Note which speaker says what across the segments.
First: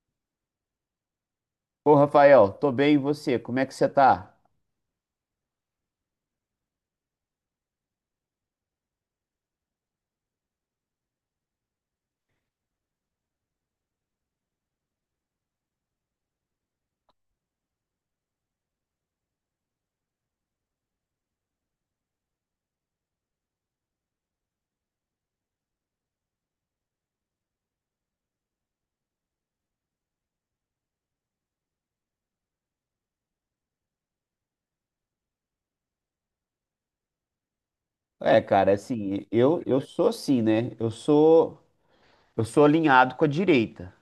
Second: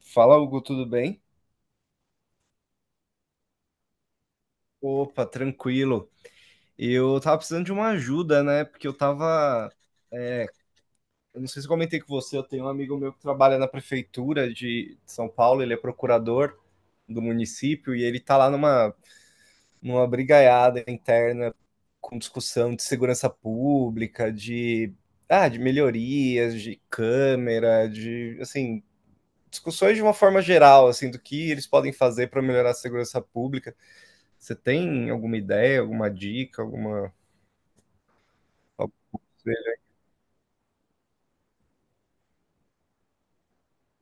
Speaker 1: Fala, Hugo, tudo bem?
Speaker 2: Ô, Rafael, tô bem, e você? Como é que você tá?
Speaker 1: Opa, tranquilo. Eu tava precisando de uma ajuda, né? Porque eu tava. É, Eu não sei se eu comentei com você, eu tenho um amigo meu que trabalha na prefeitura de São Paulo, ele é procurador do município e ele tá lá numa brigaiada interna com discussão de segurança pública, de melhorias, de câmera, de, assim, discussões de uma forma geral, assim, do que eles podem fazer para melhorar a segurança pública. Você tem alguma ideia, alguma dica, alguma.
Speaker 2: É, cara,
Speaker 1: Algo
Speaker 2: assim, eu,
Speaker 1: que
Speaker 2: eu sou assim, né? Eu sou alinhado com a direita.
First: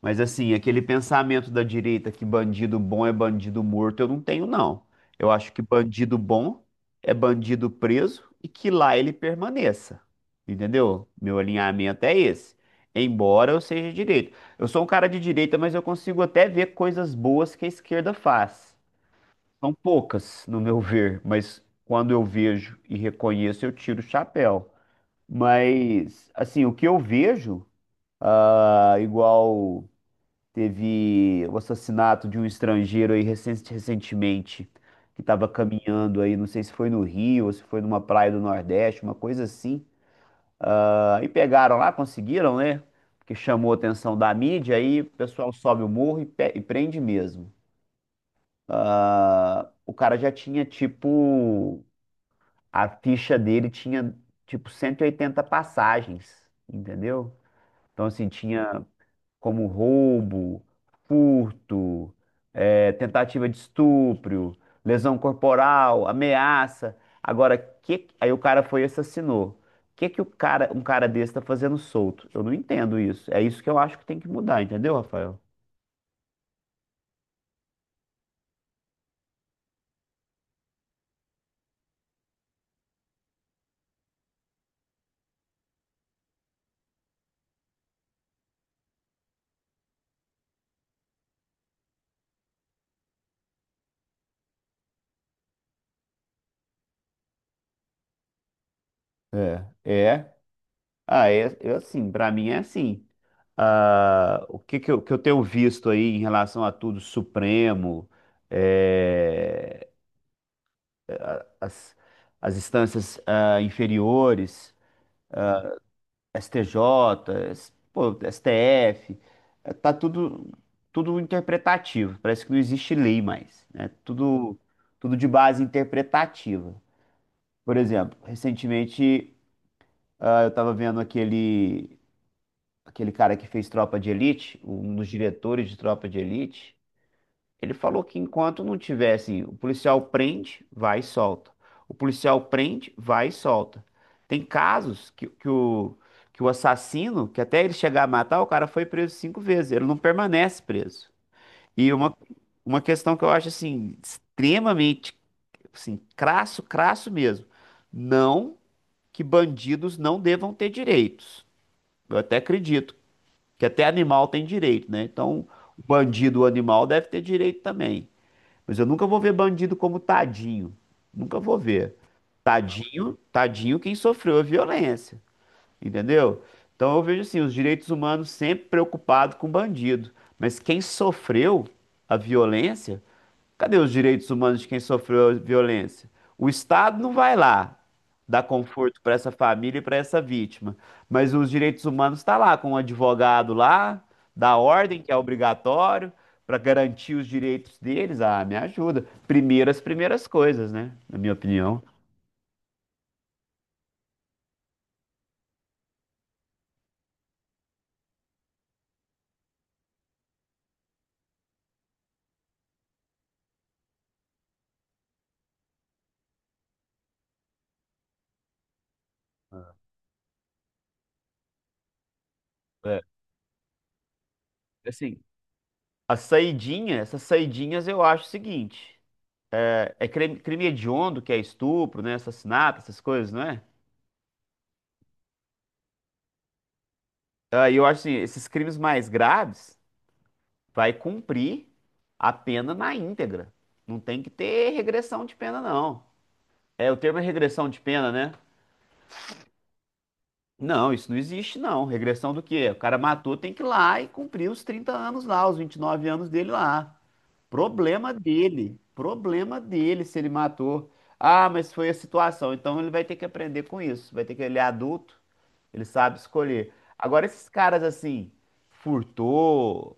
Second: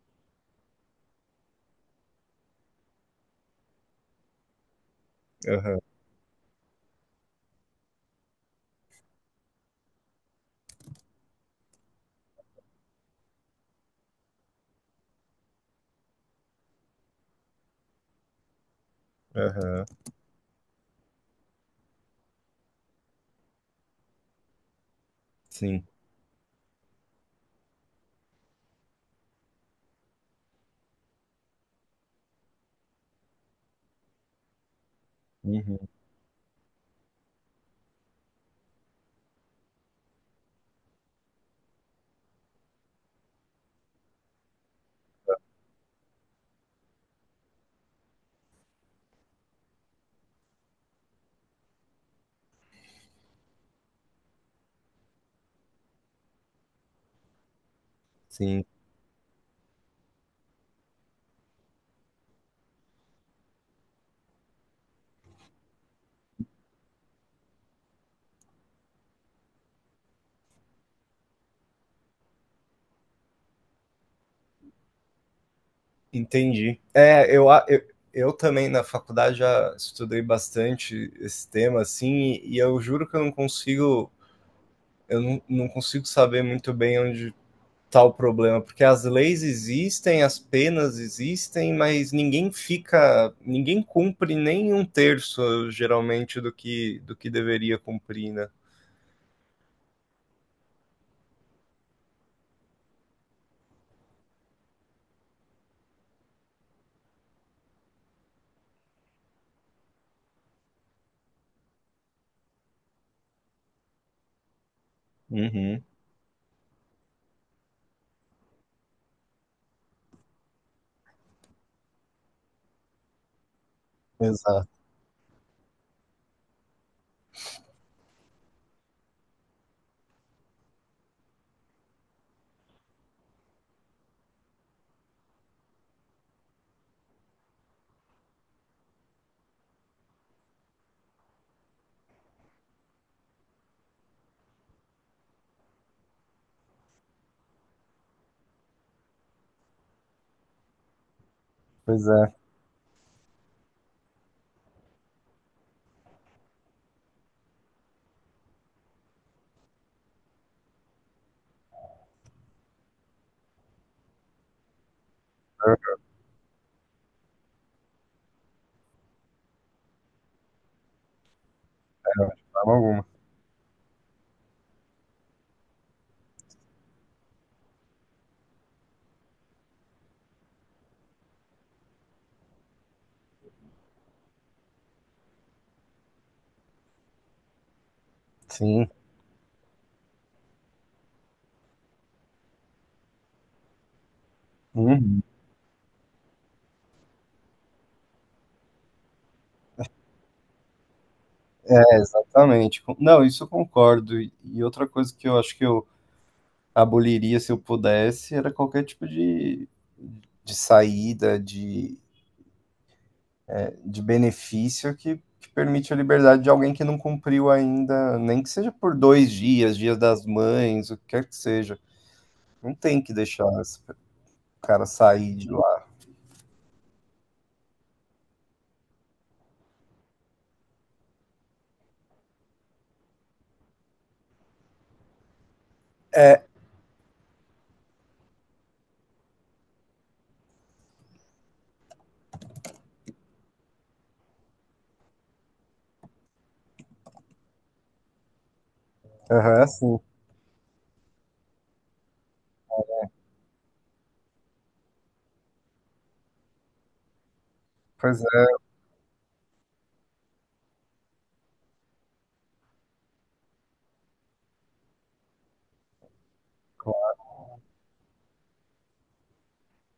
Speaker 2: Mas assim, aquele pensamento da direita que bandido bom é bandido morto, eu não tenho, não. Eu acho que
Speaker 1: Aham,
Speaker 2: bandido bom é bandido preso e que lá ele permaneça. Entendeu? Meu alinhamento é esse. Embora eu seja direito. Eu sou um cara de direita, mas eu consigo até ver coisas boas que a esquerda faz. São
Speaker 1: aham,
Speaker 2: poucas, no meu ver, mas quando eu vejo e reconheço, eu tiro o chapéu.
Speaker 1: sim,
Speaker 2: Mas, assim, o que eu vejo, igual teve o assassinato de um estrangeiro aí recentemente, que estava
Speaker 1: uhum,
Speaker 2: caminhando aí, não sei se foi no Rio ou se foi numa praia do Nordeste, uma coisa assim. Ah, e pegaram lá, conseguiram, né? Porque chamou a atenção da mídia, aí o pessoal sobe o morro e, e prende mesmo. Ah, o cara já tinha, tipo a ficha dele tinha tipo 180 passagens, entendeu? Então, assim,
Speaker 1: sim,
Speaker 2: tinha como roubo, furto, tentativa de estupro, lesão corporal, ameaça. Agora, aí o cara foi e assassinou. O que que o cara, um cara desse tá fazendo solto? Eu não entendo isso. É isso que eu acho que tem que mudar, entendeu, Rafael?
Speaker 1: entendi. Eu também na faculdade já estudei bastante esse tema, assim, e eu juro que eu não consigo, eu não consigo saber muito bem onde está o problema, porque as leis existem, as penas existem, mas ninguém fica, ninguém cumpre nem um terço, geralmente, do que deveria cumprir, né?
Speaker 2: É, é. Ah, é, eu assim, pra mim é assim. Ah, o que que eu tenho visto aí em relação a tudo Supremo, é, a- as, as instâncias inferiores,
Speaker 1: Uhum.
Speaker 2: STJ, pô, STF, tá tudo interpretativo. Parece que não existe lei mais, né? Tudo
Speaker 1: Exato.
Speaker 2: tudo de base interpretativa. Por exemplo, recentemente eu estava vendo aquele cara que fez Tropa de Elite, um dos diretores de Tropa de Elite, ele falou que enquanto não tivesse, o policial prende, vai e solta. O policial prende, vai e solta. Tem casos que o assassino, que até ele chegar a matar, o cara foi preso cinco vezes, ele não permanece preso. E
Speaker 1: Pois é,
Speaker 2: uma questão que eu acho assim, extremamente assim, crasso, crasso mesmo. Não que bandidos não devam ter direitos. Eu até acredito que até animal tem direito, né? Então, o
Speaker 1: é,
Speaker 2: bandido, o animal, deve ter direito também. Mas eu nunca vou ver bandido como tadinho. Nunca vou ver.
Speaker 1: de forma alguma.
Speaker 2: Tadinho, tadinho quem sofreu a violência, entendeu? Então eu vejo assim, os direitos humanos sempre preocupados com bandido, mas quem sofreu a violência. Cadê os direitos humanos de quem sofreu violência? O Estado não vai lá dar
Speaker 1: Sim.
Speaker 2: conforto para essa família e para essa vítima, mas os direitos humanos está lá com o advogado lá, da ordem que é
Speaker 1: Uhum.
Speaker 2: obrigatório para garantir os direitos deles. Ah, me ajuda. Primeiro as primeiras coisas, né? Na minha opinião.
Speaker 1: É, exatamente. Não, isso eu concordo. E outra coisa que eu acho que eu aboliria se eu pudesse era qualquer tipo de saída, de benefício que permite a liberdade de alguém que não cumpriu ainda, nem que seja por dois dias, dias das mães, o que quer que seja. Não
Speaker 2: É,
Speaker 1: tem que deixar esse cara
Speaker 2: assim,
Speaker 1: sair de lá.
Speaker 2: a saidinha, essas saidinhas eu acho o seguinte, é crime, crime hediondo, que é estupro, né? Assassinato, essas coisas, não é?
Speaker 1: É,
Speaker 2: Ah, e eu acho assim, esses crimes mais graves vai cumprir a pena na íntegra. Não tem que ter regressão de pena, não. É, o termo é regressão de pena, né?
Speaker 1: aham, sim.
Speaker 2: Não, isso não existe, não. Regressão do quê? O cara matou, tem que ir lá e cumprir os 30 anos lá, os 29 anos dele lá. Problema
Speaker 1: Pois é.
Speaker 2: dele. Problema dele se ele matou. Ah, mas foi a situação. Então ele vai ter que aprender com isso. Vai ter que, ele é adulto, ele sabe escolher. Agora, esses caras assim, furtou,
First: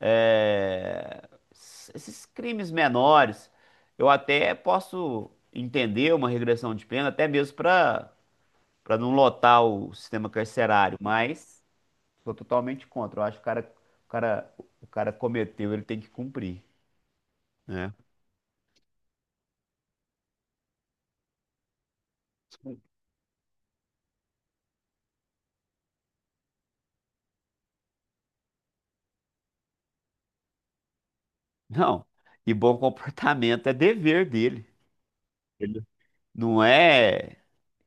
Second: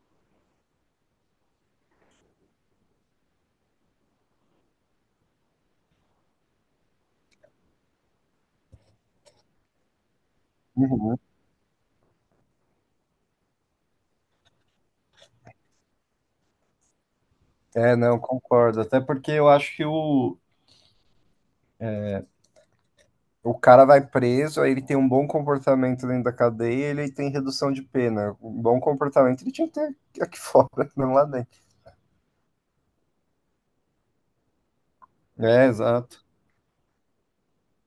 Speaker 2: esses crimes menores, eu até posso entender uma regressão de pena, até mesmo para não lotar o sistema carcerário,
Speaker 1: Uhum.
Speaker 2: mas sou totalmente contra. Eu acho que o cara, o cara cometeu, ele tem que cumprir, né?
Speaker 1: É, não, concordo. Até porque eu acho que o, O cara vai preso, aí ele tem um bom comportamento dentro da cadeia, ele tem redução de pena. Um bom comportamento ele tinha que ter aqui fora, não lá dentro.
Speaker 2: Não, e bom comportamento é dever dele,
Speaker 1: É, exato,
Speaker 2: não é.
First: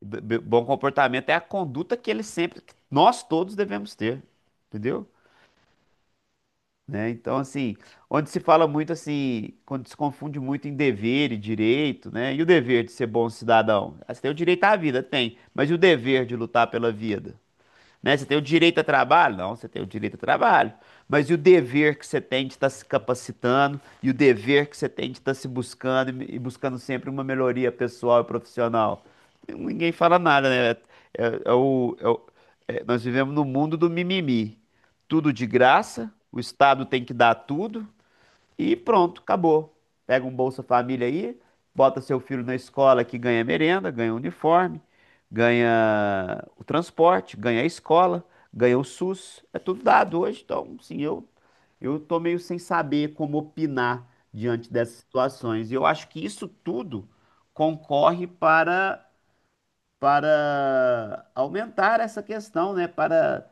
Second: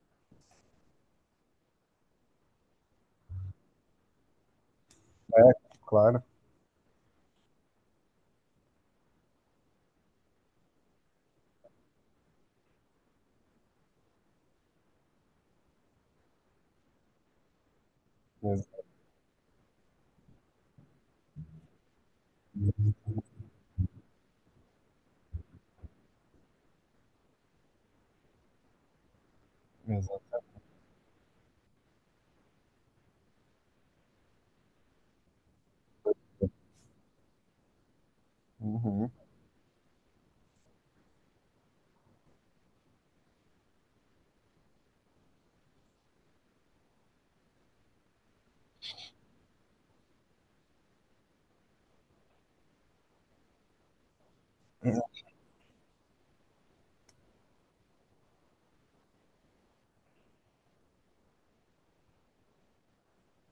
Speaker 2: Bom comportamento é a conduta que ele sempre, que nós todos devemos ter, entendeu?
Speaker 1: claro.
Speaker 2: Né? Então, assim, onde se fala muito assim, quando se confunde muito em dever e direito, né? E o dever de ser bom cidadão? Ah, você tem o direito à vida, tem, mas e o dever de lutar pela vida? Né? Você tem o
Speaker 1: Ex-
Speaker 2: direito a trabalho? Não, você tem o direito a trabalho. Mas e o dever que você tem de estar se capacitando e o dever que você tem de estar se buscando e buscando sempre uma melhoria pessoal e profissional? Ninguém fala
Speaker 1: Exato.
Speaker 2: nada, né? É- é o- é o- É, nós vivemos no mundo do mimimi. Tudo de graça, o Estado tem que dar tudo, e
Speaker 1: Uhum,
Speaker 2: pronto, acabou. Pega um Bolsa Família aí, bota seu filho na escola que ganha merenda, ganha uniforme, ganha o transporte, ganha a escola, ganha o SUS. É tudo dado hoje, então, sim, eu tô meio sem saber como opinar diante dessas situações. E eu acho que isso tudo concorre para aumentar essa questão, né? Para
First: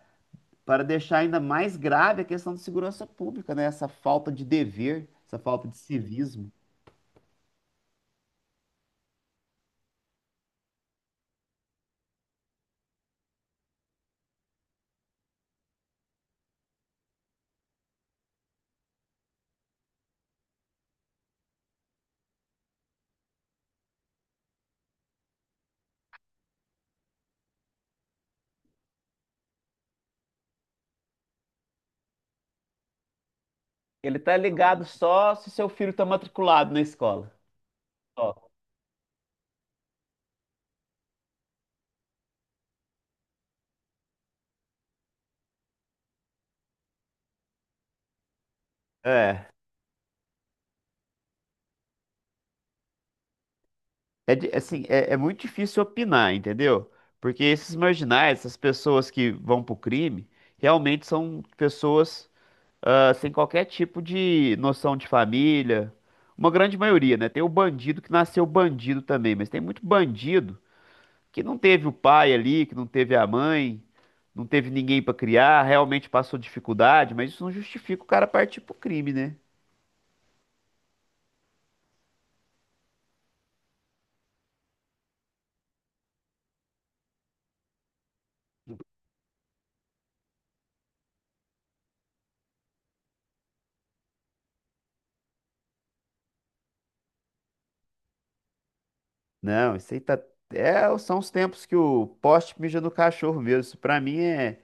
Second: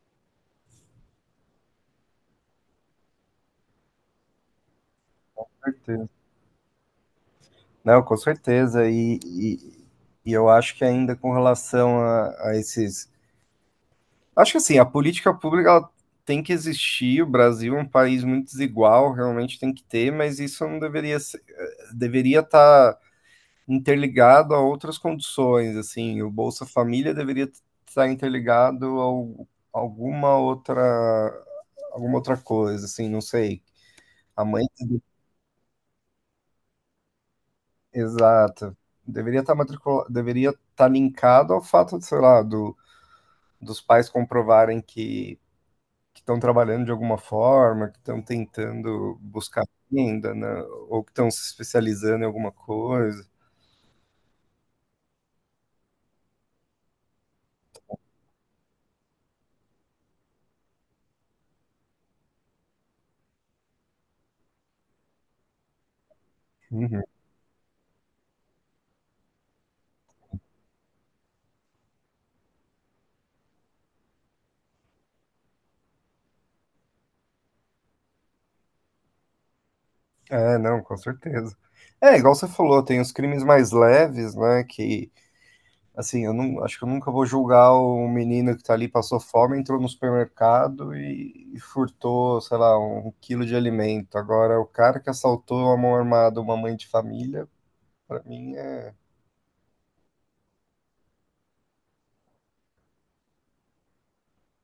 Speaker 2: deixar ainda mais grave a questão da segurança pública, né? Essa falta de dever, essa
Speaker 1: com
Speaker 2: falta de
Speaker 1: certeza.
Speaker 2: civismo.
Speaker 1: Não, com certeza. E eu acho que ainda com relação a esses. Acho que assim, a política pública ela tem que existir. O Brasil é um país muito desigual, realmente tem que ter, mas isso não deveria ser, deveria estar interligado a outras condições, assim, o Bolsa Família deveria estar interligado a alguma outra coisa, assim, não sei.
Speaker 2: Ele tá
Speaker 1: A mãe,
Speaker 2: ligado só se seu filho tá matriculado na escola. Ó,
Speaker 1: exato, deveria estar matricula, deveria estar linkado ao fato, de, sei lá, do, dos pais comprovarem que estão trabalhando de alguma forma, que estão tentando buscar renda, né, ou que estão se especializando em alguma coisa.
Speaker 2: é, assim, é, é muito difícil opinar, entendeu? Porque esses marginais, essas pessoas que vão pro crime, realmente são pessoas sem qualquer tipo de noção de família. Uma grande
Speaker 1: Uhum.
Speaker 2: maioria, né? Tem o bandido que nasceu bandido também, mas tem muito bandido que não teve o pai ali, que não teve a mãe, não teve ninguém pra criar, realmente passou dificuldade, mas isso não justifica o cara partir pro crime, né?
Speaker 1: É, não, com certeza. É, igual você falou, tem os crimes mais leves, né? Que, assim, eu não, acho que eu nunca vou julgar o menino que tá ali, passou fome, entrou no supermercado e furtou, sei lá, um quilo de alimento. Agora, o cara que assaltou a mão armada uma mãe de família, pra mim é.
Speaker 2: Não, isso aí tá. É, são os tempos que o poste mija no cachorro mesmo. Isso pra mim é,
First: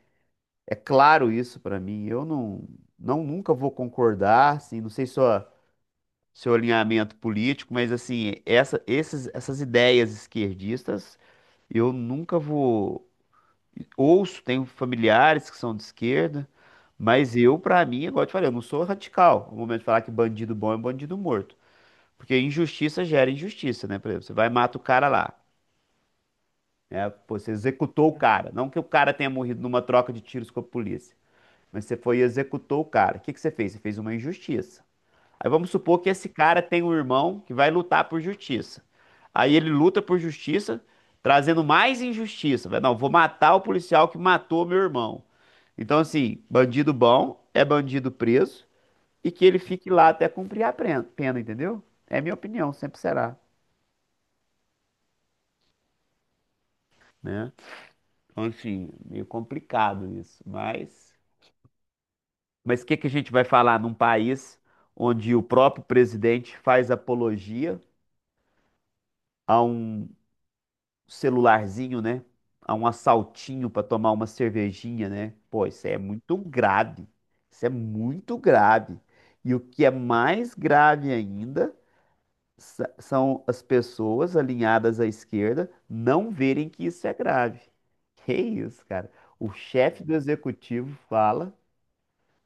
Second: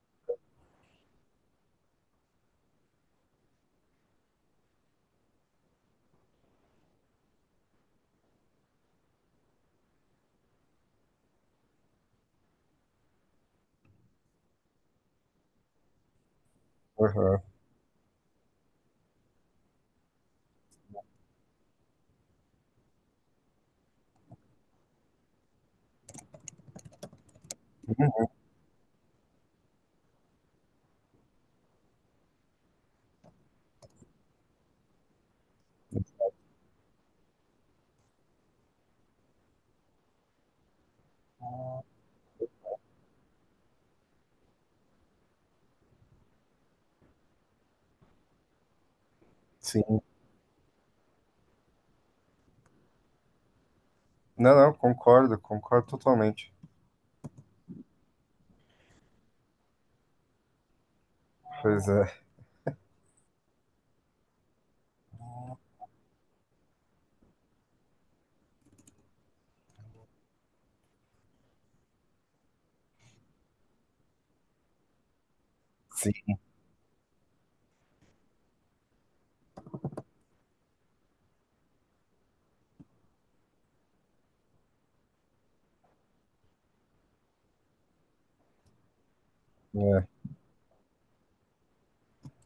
Speaker 2: é claro isso pra mim. Eu não, não nunca vou concordar, assim, não sei só seu alinhamento político, mas assim, essas ideias esquerdistas, eu nunca vou. Ouço, tenho familiares que são de esquerda,
Speaker 1: Aham,
Speaker 2: mas eu, pra mim, igual eu te falei, eu não sou radical. No momento de falar que bandido bom é bandido morto. Porque injustiça gera injustiça, né? Por exemplo, você vai e mata o cara lá, né? Pô, você executou o cara. Não que o cara tenha morrido numa troca de tiros com a polícia, mas você foi e executou o cara. O que que você fez? Você fez uma injustiça. Aí vamos supor que esse cara tem um irmão que vai lutar por justiça. Aí ele luta por justiça, trazendo mais injustiça. Vai, não, vou matar o policial que matou meu irmão. Então, assim, bandido bom é bandido preso e que ele fique
Speaker 1: sim.
Speaker 2: lá até cumprir a pena, entendeu? É minha opinião, sempre será,
Speaker 1: Não, não, concordo, concordo totalmente.
Speaker 2: né? Então, enfim, meio complicado isso, mas.
Speaker 1: Pois é,
Speaker 2: Mas o que que a gente vai falar num país onde o próprio presidente faz apologia a um celularzinho, né? A um assaltinho para tomar uma cervejinha, né? Pô, isso é
Speaker 1: sim.
Speaker 2: muito grave. Isso é muito grave. E o que é mais grave ainda são as pessoas alinhadas à esquerda não verem que isso é grave. Que isso, cara? O chefe
Speaker 1: É,
Speaker 2: do executivo fala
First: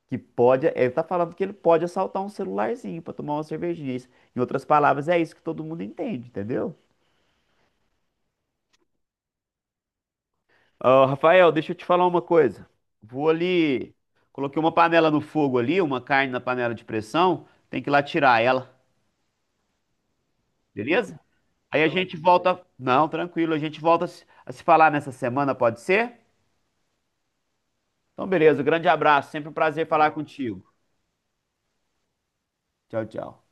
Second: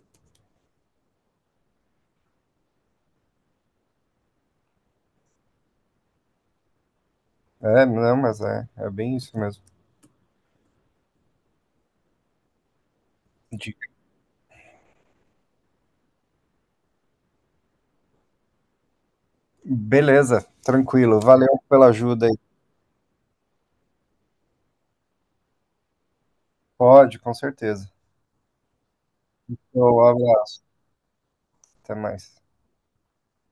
Speaker 2: que pode, ele tá falando que ele pode assaltar um celularzinho para tomar uma cervejinha. Isso. Em outras palavras, é isso que todo mundo entende, entendeu?
Speaker 1: é, não, mas é, é bem isso mesmo.
Speaker 2: Ô, Rafael, deixa eu te falar uma coisa. Vou
Speaker 1: De-
Speaker 2: ali. Coloquei uma panela no fogo ali, uma carne na panela de pressão. Tem que ir lá tirar ela,
Speaker 1: Beleza,
Speaker 2: beleza?
Speaker 1: tranquilo. Valeu
Speaker 2: Aí a
Speaker 1: pela
Speaker 2: gente
Speaker 1: ajuda aí.
Speaker 2: volta. Não, tranquilo, a gente volta a se falar nessa semana, pode ser?
Speaker 1: Pode, com certeza.
Speaker 2: Então, beleza. Grande abraço. Sempre um prazer
Speaker 1: Show, um
Speaker 2: falar
Speaker 1: abraço,
Speaker 2: contigo.
Speaker 1: até mais.
Speaker 2: Tchau, tchau.